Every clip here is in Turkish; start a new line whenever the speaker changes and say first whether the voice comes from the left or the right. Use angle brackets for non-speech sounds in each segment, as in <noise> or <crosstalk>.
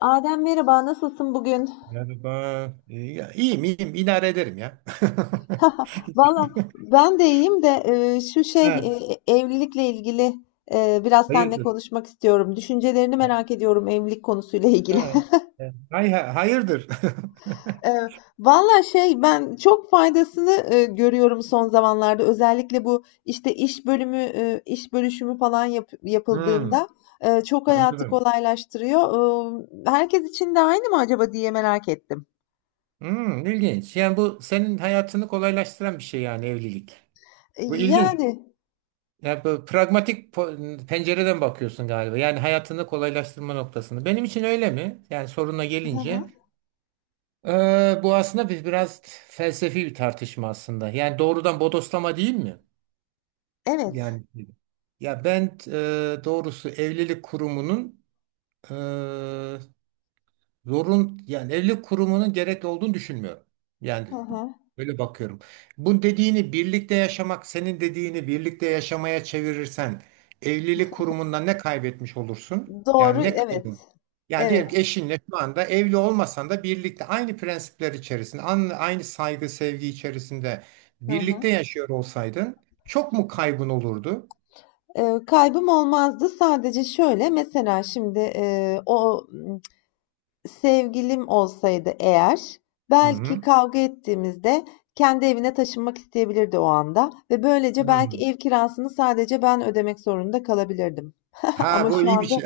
left: Adem merhaba, nasılsın bugün?
right: Merhaba. İyiyim. İdare ederim ya.
left: <laughs> Valla
right: <laughs>
left: ben de iyiyim de şu
right: Ha,
left: evlilikle ilgili biraz seninle
right: hayırdır?
left: konuşmak istiyorum. Düşüncelerini
right: Ha,
left: merak ediyorum evlilik konusuyla ilgili.
right: ha.
left: <laughs>
right: Hayırdır? <laughs>
left: E, Valla ben çok faydasını görüyorum son zamanlarda. Özellikle bu işte iş bölümü, iş bölüşümü falan
right: Hmm,
left: yapıldığında çok hayatı
right: anladım.
left: kolaylaştırıyor. Herkes için de aynı mı acaba diye merak ettim.
right: Hmm, ilginç. Yani bu senin hayatını kolaylaştıran bir şey yani evlilik. Bu ilginç.
left: Yani,
right: Yani bu pencereden bakıyorsun galiba. Yani hayatını kolaylaştırma noktasını. Benim için öyle mi? Yani soruna
left: hı
right: gelince.
left: hı,
right: Bu aslında biraz felsefi bir tartışma aslında. Yani doğrudan bodoslama değil mi?
left: evet.
right: Yani ya ben e, doğrusu e, evlilik kurumunun gerekli olduğunu düşünmüyorum.
left: Hı
right: Yani
left: hı.
right: böyle bakıyorum. Bu dediğini birlikte yaşamak, senin dediğini birlikte yaşamaya çevirirsen evlilik kurumundan ne kaybetmiş olursun?
left: Doğru,
right: Yani ne
left: evet.
right: kaybın? Yani
left: Evet.
right: diyelim ki eşinle şu anda evli olmasan da birlikte aynı prensipler içerisinde, aynı saygı, sevgi içerisinde
left: Hı hı.
right: birlikte yaşıyor olsaydın çok mu kaybın olurdu?
left: Kaybım olmazdı. Sadece şöyle, mesela şimdi sevgilim olsaydı eğer,
right: Hı
left: belki
right: hı.
left: kavga ettiğimizde kendi evine taşınmak isteyebilirdi o anda ve böylece belki
right: Hı.
left: ev kirasını sadece ben ödemek zorunda kalabilirdim. <laughs>
right: Ha
left: Ama
right: bu
left: şu
right: iyi bir
left: anda
right: şey.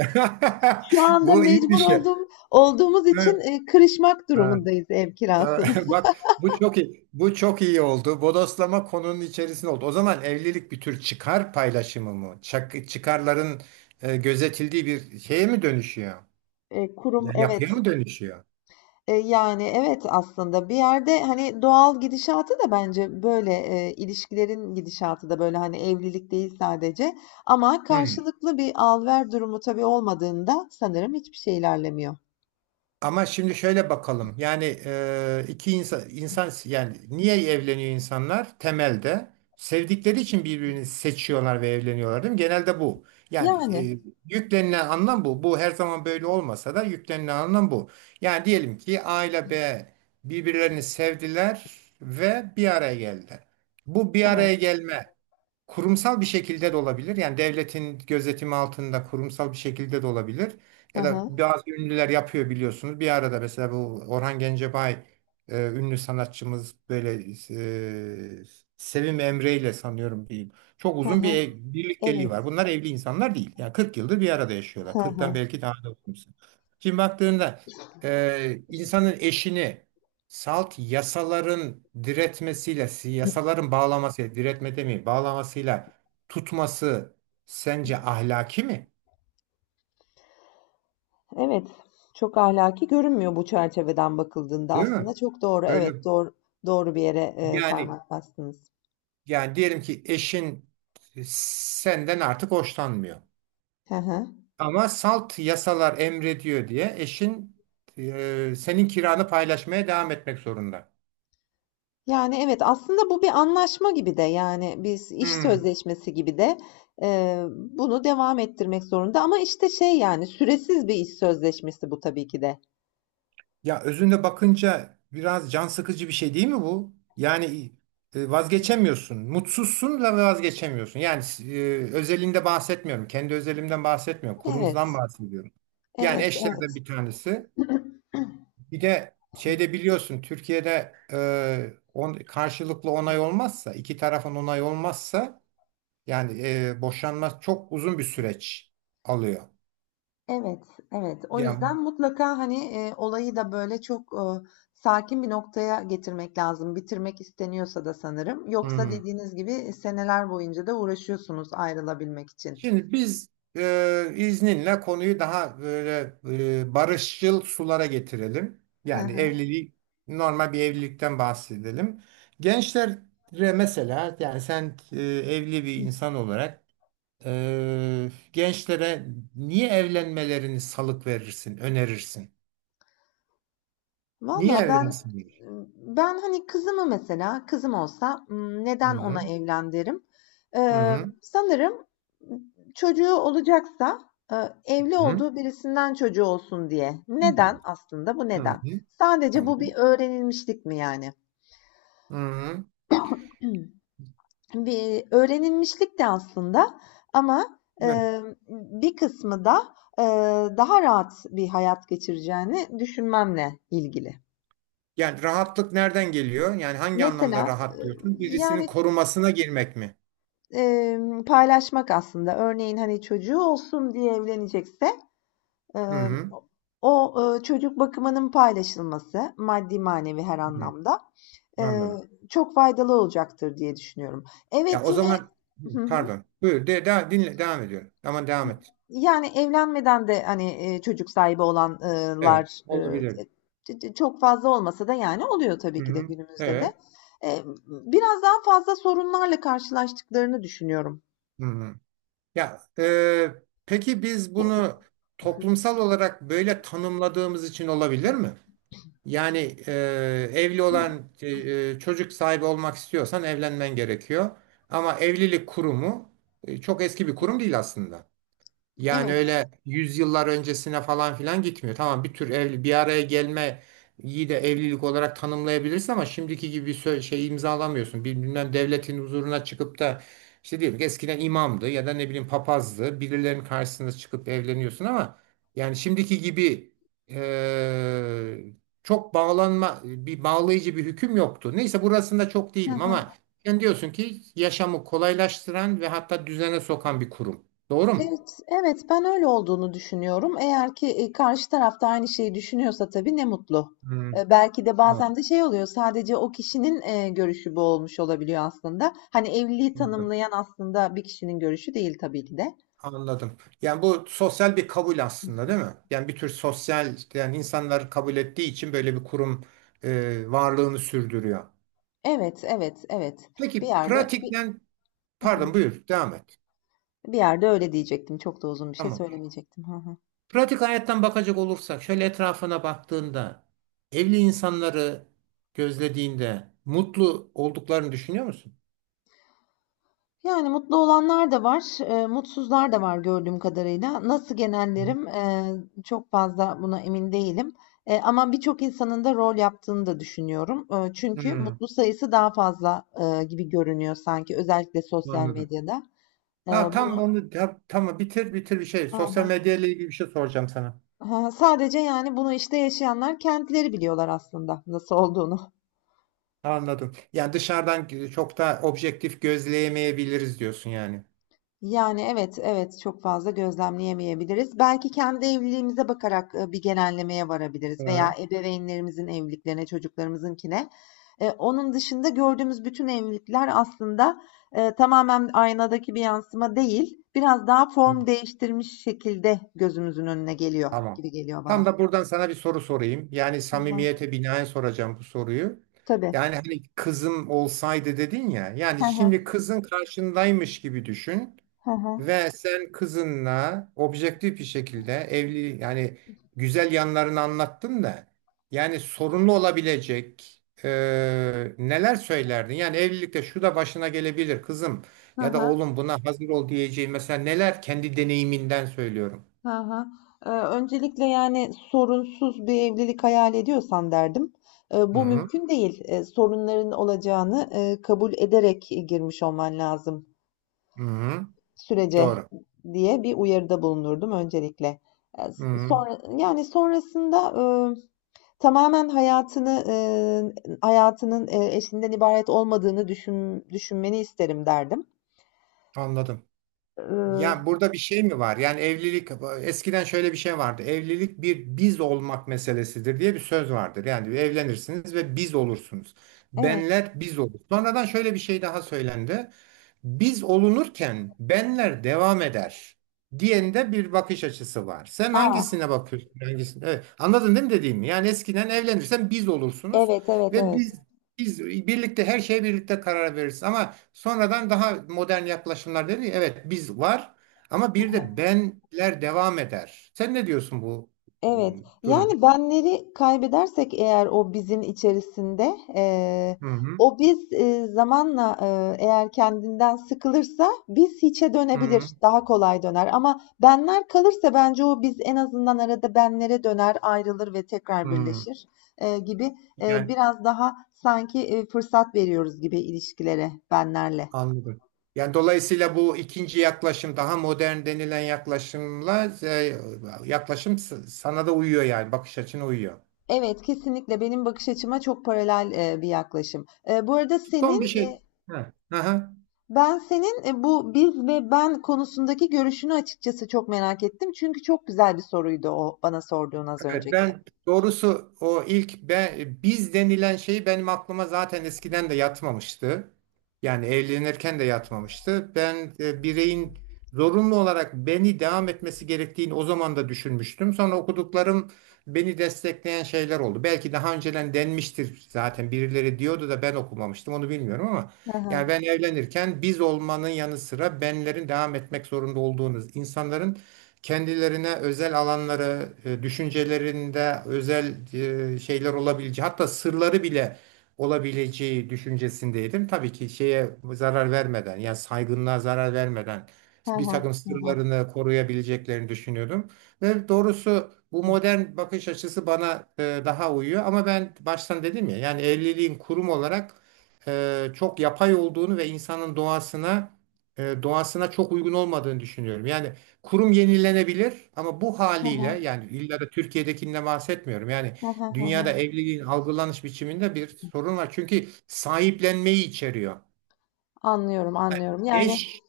left: şu
right: <laughs>
left: anda
right: Bu iyi bir
left: mecbur
right: şey.
left: olduğumuz için
right: Ha,
left: kırışmak
right: ha,
left: durumundayız ev
right: tamam.
left: kirasını.
right: <laughs> Bak bu çok iyi. Bu çok iyi oldu. Bodoslama konunun içerisinde oldu. O zaman evlilik bir tür çıkar paylaşımı mı? Çıkarların gözetildiği bir şeye mi dönüşüyor?
left: Kurum,
right: Yapıya
left: evet.
right: mı dönüşüyor?
left: Yani evet aslında bir yerde hani doğal gidişatı da bence böyle ilişkilerin gidişatı da böyle hani evlilik değil sadece ama
right: Hı.
left: karşılıklı bir al ver durumu tabii olmadığında sanırım hiçbir şey ilerlemiyor.
right: Ama şimdi şöyle bakalım. Yani iki insan yani niye evleniyor insanlar? Temelde sevdikleri için birbirini seçiyorlar ve evleniyorlar değil mi? Genelde bu. Yani
left: Yani
right: e, yüklenilen anlam bu. Bu her zaman böyle olmasa da yüklenilen anlam bu. Yani diyelim ki A ile B birbirlerini sevdiler ve bir araya geldiler. Bu bir
left: evet.
right: araya gelme kurumsal bir şekilde de olabilir. Yani devletin gözetimi altında kurumsal bir şekilde de olabilir.
left: Hı
right: Ya da
left: hı.
right: bazı ünlüler yapıyor biliyorsunuz. Bir arada mesela bu Orhan Gencebay ünlü sanatçımız böyle e, Sevim Emre ile sanıyorum diyeyim. Çok
left: Hı
right: uzun
left: hı.
right: birlikteliği var.
left: Evet.
right: Bunlar evli insanlar değil. Yani 40 yıldır bir arada yaşıyorlar.
left: Hı
right: 40'tan
left: hı.
right: belki daha da uzun. Şimdi baktığında insanın eşini salt yasaların diretmesiyle, yasaların bağlamasıyla, diretme demeyeyim, bağlamasıyla tutması sence ahlaki mi?
left: Evet. Çok ahlaki görünmüyor bu çerçeveden bakıldığında,
right: Değil mi?
left: aslında çok doğru.
right: Böyle
left: Evet, doğru, doğru bir yere
right: yani
left: parmak bastınız.
right: Yani diyelim ki eşin senden artık hoşlanmıyor.
left: Hı hı.
right: Ama salt yasalar emrediyor diye eşin senin kiranı paylaşmaya devam etmek zorunda.
left: Yani evet aslında bu bir anlaşma gibi de, yani biz iş
right: Hmm.
left: sözleşmesi gibi de bunu devam ettirmek zorunda, ama işte şey yani süresiz bir iş sözleşmesi bu tabii ki de.
right: Ya özünde bakınca biraz can sıkıcı bir şey değil mi bu? Yani vazgeçemiyorsun. Mutsuzsun ve vazgeçemiyorsun. Yani özelinde bahsetmiyorum. Kendi özelimden bahsetmiyorum. Kurumdan
left: Evet,
right: bahsediyorum. Yani
left: evet,
right: eşlerden
left: evet.
right: bir tanesi. Bir de şeyde biliyorsun Türkiye'de karşılıklı onay olmazsa, iki tarafın onay olmazsa yani boşanma çok uzun bir süreç alıyor.
left: Evet, evet. O
right: Yani
left: yüzden mutlaka hani olayı da böyle çok sakin bir noktaya getirmek lazım. Bitirmek isteniyorsa da sanırım. Yoksa
right: hmm.
left: dediğiniz gibi seneler boyunca da uğraşıyorsunuz ayrılabilmek için.
right: Şimdi biz izninle konuyu daha böyle barışçıl sulara getirelim. Yani
left: <laughs>
right: evliliği normal bir evlilikten bahsedelim. Gençlere mesela yani sen evli bir insan olarak gençlere niye evlenmelerini salık verirsin, önerirsin? Niye
left: Valla ben
right: evlensinler?
left: ben, hani, kızımı mesela kızım olsa, neden
right: Hı
left: ona evlen derim?
right: hı, hı
left: Sanırım çocuğu olacaksa, evli
right: hı,
left: olduğu birisinden çocuğu olsun diye.
right: hı hı.
left: Neden aslında? Bu
right: Hı
left: neden?
right: hı.
left: Sadece
right: Tamam.
left: bu bir öğrenilmişlik mi yani?
right: Hı
left: <clears throat> Bir öğrenilmişlik de aslında, ama,
right: hı.
left: bir kısmı da, daha rahat bir hayat geçireceğini düşünmemle ilgili.
right: Yani rahatlık nereden geliyor? Yani hangi anlamda
left: Mesela,
right: rahat diyorsun? Birisinin
left: yani
right: korumasına girmek mi?
left: Paylaşmak aslında. Örneğin, hani, çocuğu olsun diye evlenecekse,
right: Hı
left: emm,
right: hı.
left: çocuk bakımının paylaşılması, maddi manevi her
right: Hı hı.
left: anlamda, eee,
right: Anladım.
left: çok faydalı olacaktır diye düşünüyorum.
right: Ya
left: Evet,
right: o
left: yine
right: zaman hı,
left: hı hı.
right: pardon. Buyur. Dinle. Devam ediyorum. Ama devam et.
left: Yani, evlenmeden de, hani, çocuk sahibi
right: Evet.
left: olanlar,
right: Olabilir.
left: çok fazla olmasa da, yani, oluyor tabii
right: Hı
left: ki de
right: hı.
left: günümüzde de.
right: Evet.
left: Biraz daha fazla sorunlarla karşılaştıklarını düşünüyorum.
right: Hı hı. Ya peki biz bunu toplumsal olarak böyle tanımladığımız için olabilir mi? Yani e, evli çocuk sahibi olmak istiyorsan evlenmen gerekiyor. Ama evlilik kurumu çok eski bir kurum değil aslında. Yani
left: Evet.
right: öyle yüzyıllar öncesine falan filan gitmiyor. Tamam bir tür evli, bir araya gelme iyi de evlilik olarak tanımlayabilirsin ama şimdiki gibi şey imzalamıyorsun. Bilmem devletin huzuruna çıkıp da işte diyelim ki eskiden imamdı ya da ne bileyim papazdı. Birilerinin karşısına çıkıp evleniyorsun ama yani şimdiki gibi eee, çok bağlanma bir bağlayıcı bir hüküm yoktu. Neyse burasında çok
left: Hı
right: değilim
left: hı.
right: ama sen diyorsun ki yaşamı kolaylaştıran ve hatta düzene sokan bir kurum. Doğru mu?
left: Evet, evet, ben öyle olduğunu düşünüyorum. Eğer ki, karşı taraf da aynı şeyi düşünüyorsa tabii ne mutlu.
right: Hmm,
left: Belki de bazen
right: tamam,
left: de şey oluyor, sadece o kişinin, görüşü bu olmuş olabiliyor aslında. Hani, evliliği
right: anladım.
left: tanımlayan aslında bir kişinin görüşü değil tabii ki de.
right: Anladım. Yani bu sosyal bir kabul
left: Hı
right: aslında
left: hı.
right: değil mi? Yani bir tür sosyal, yani insanlar kabul ettiği için böyle bir kurum varlığını sürdürüyor.
left: Evet, evet, evet. Bir
right: Peki
left: yerde bir
right: pratikten,
left: hı hı.
right: pardon buyur, devam et.
left: Bir yerde öyle diyecektim. Çok da uzun bir şey
right: Tamam.
left: söylemeyecektim. Hı hı.
right: Pratik hayattan bakacak olursak, şöyle etrafına baktığında, evli insanları gözlediğinde mutlu olduklarını düşünüyor musun?
left: Yani, mutlu olanlar da var, mutsuzlar da var gördüğüm kadarıyla. Nasıl genellerim, çok fazla buna emin değilim, ama birçok insanın da rol yaptığını da düşünüyorum. Çünkü
right: Hmm,
left: mutlu sayısı daha fazla, gibi görünüyor sanki, özellikle sosyal
right: anladım.
left: medyada. Eee,
right: Ha
left: bunu
right: tamam bitir bir şey.
left: hı
right: Sosyal
left: hı.
right: medya ile ilgili bir şey soracağım sana.
left: Sadece, yani, bunu, işte, yaşayanlar kendileri biliyorlar aslında nasıl olduğunu.
right: Anladım. Yani dışarıdan çok da objektif gözleyemeyebiliriz diyorsun yani.
left: Yani, evet, evet, çok fazla gözlemleyemeyebiliriz. Belki kendi evliliğimize bakarak, bir genellemeye varabiliriz veya
right: Hı.
left: ebeveynlerimizin evliliklerine, çocuklarımızınkine. Onun dışında gördüğümüz bütün evlilikler aslında, tamamen aynadaki bir yansıma değil, biraz daha form değiştirmiş şekilde gözümüzün önüne geliyor
right: Tamam.
left: gibi geliyor bana.
right: Tam da buradan sana bir soru sorayım. Yani
left: Hı hı.
right: samimiyete binaen soracağım bu soruyu.
left: Tabii.
right: Yani hani kızım olsaydı dedin ya.
left: He
right: Yani şimdi
left: he.
right: kızın karşındaymış gibi düşün.
left: He he.
right: Ve sen kızınla objektif bir şekilde evli yani güzel yanlarını anlattın da yani sorunlu olabilecek neler söylerdin? Yani evlilikte şu da başına gelebilir kızım
left: Hı
right: ya da
left: hı.
right: oğlum buna hazır ol diyeceğin mesela neler kendi deneyiminden söylüyorum.
left: Hı hı. Öncelikle yani sorunsuz bir evlilik hayal ediyorsan derdim.
right: Hı
left: Bu
right: hı,
left: mümkün değil. Sorunların olacağını kabul ederek girmiş olman lazım
right: hı hı,
left: sürece,
right: doğru.
left: diye bir uyarıda bulunurdum öncelikle.
right: Hı hı,
left: Sonra yani sonrasında e, tamamen hayatının eşinden ibaret olmadığını düşünmeni isterim derdim.
right: anladım. Ya
left: Ee,
right: burada bir şey mi var? Yani evlilik eskiden şöyle bir şey vardı. Evlilik bir biz olmak meselesidir diye bir söz vardır. Yani evlenirsiniz ve biz olursunuz.
left: evet.
right: Benler biz olur. Sonradan şöyle bir şey daha söylendi. Biz olunurken benler devam eder diyende bir bakış açısı var. Sen hangisine
left: Aa,
right: bakıyorsun? Hangisine? Evet. Anladın değil mi dediğimi? Yani eskiden evlenirsen biz olursunuz
left: evet, evet,
right: ve
left: evet.
right: biz biz birlikte her şeye birlikte karar veririz ama sonradan daha modern yaklaşımlar dedi. Evet biz var ama bir de benler devam eder. Sen ne diyorsun bu e,
left: Evet,
right: durum?
left: yani benleri kaybedersek eğer o bizim içerisinde,
right: Hı hı,
left: o biz, zamanla, eğer kendinden sıkılırsa biz hiçe
right: hı
left: dönebilir, daha kolay döner. Ama benler kalırsa bence o biz en azından arada benlere döner, ayrılır ve tekrar
right: hı.
left: birleşir, gibi,
right: Yani
left: biraz daha sanki fırsat veriyoruz gibi ilişkilere benlerle.
right: anladım. Yani dolayısıyla bu ikinci yaklaşım daha modern denilen yaklaşımla sana da uyuyor yani bakış açına uyuyor.
left: Evet, kesinlikle benim bakış açıma çok paralel bir yaklaşım. Bu arada
right: Son bir
left: senin
right: şey. Hı. Aha.
left: ben senin bu biz ve ben konusundaki görüşünü açıkçası çok merak ettim. Çünkü çok güzel bir soruydu o bana sorduğun, az
right: Evet
left: önceki.
right: ben doğrusu biz denilen şeyi benim aklıma zaten eskiden de yatmamıştı. Yani evlenirken de yatmamıştı. Ben bireyin zorunlu olarak beni devam etmesi gerektiğini o zaman da düşünmüştüm. Sonra okuduklarım beni destekleyen şeyler oldu. Belki daha önceden denmiştir zaten birileri diyordu da ben okumamıştım onu bilmiyorum ama
left: Hı
right: yani
left: hı,
right: ben evlenirken biz olmanın yanı sıra benlerin devam etmek zorunda olduğunuz insanların kendilerine özel alanları, düşüncelerinde özel şeyler olabileceği, hatta sırları bile olabileceği düşüncesindeydim. Tabii ki şeye zarar vermeden, yani saygınlığa zarar vermeden
left: hı
right: bir
left: hı,
right: takım
left: hı hı,
right: sırlarını koruyabileceklerini düşünüyordum. Ve doğrusu bu modern bakış açısı bana daha uyuyor. Ama ben baştan dedim ya, yani evliliğin kurum olarak çok yapay olduğunu ve insanın doğasına çok uygun olmadığını düşünüyorum. Yani kurum yenilenebilir ama bu
left: hı
right: haliyle
left: hı,
right: yani illa da Türkiye'dekinden bahsetmiyorum. Yani
left: hı hı, hı
right: dünyada
left: hı.
right: evliliğin algılanış biçiminde bir sorun var. Çünkü sahiplenmeyi içeriyor.
left: Anlıyorum, anlıyorum. Yani
right: Eş,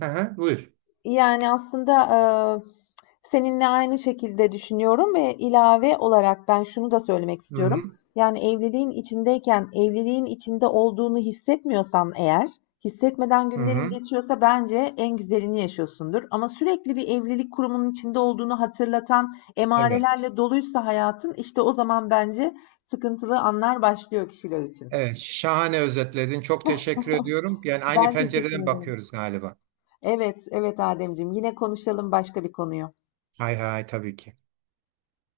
right: hı hı, buyur.
left: yani, aslında, eee, seninle aynı şekilde düşünüyorum ve ilave olarak ben şunu da söylemek
right: Hı
left: istiyorum.
right: hı,
left: Yani, evliliğin içindeyken, evliliğin içinde olduğunu hissetmiyorsan eğer, hissetmeden
right: hı
left: günlerin
right: hı.
left: geçiyorsa, bence en güzelini yaşıyorsundur. Ama sürekli bir evlilik kurumunun içinde olduğunu hatırlatan
right: Evet.
left: emarelerle doluysa hayatın, işte o zaman bence sıkıntılı anlar başlıyor kişiler için.
right: Evet, şahane özetledin. Çok teşekkür ediyorum. Yani
left: <laughs>
right: aynı
left: Ben teşekkür
right: pencereden
left: ederim.
right: bakıyoruz galiba.
left: Evet, evet Ademciğim, yine konuşalım başka bir konuyu.
right: Hay hay tabii ki.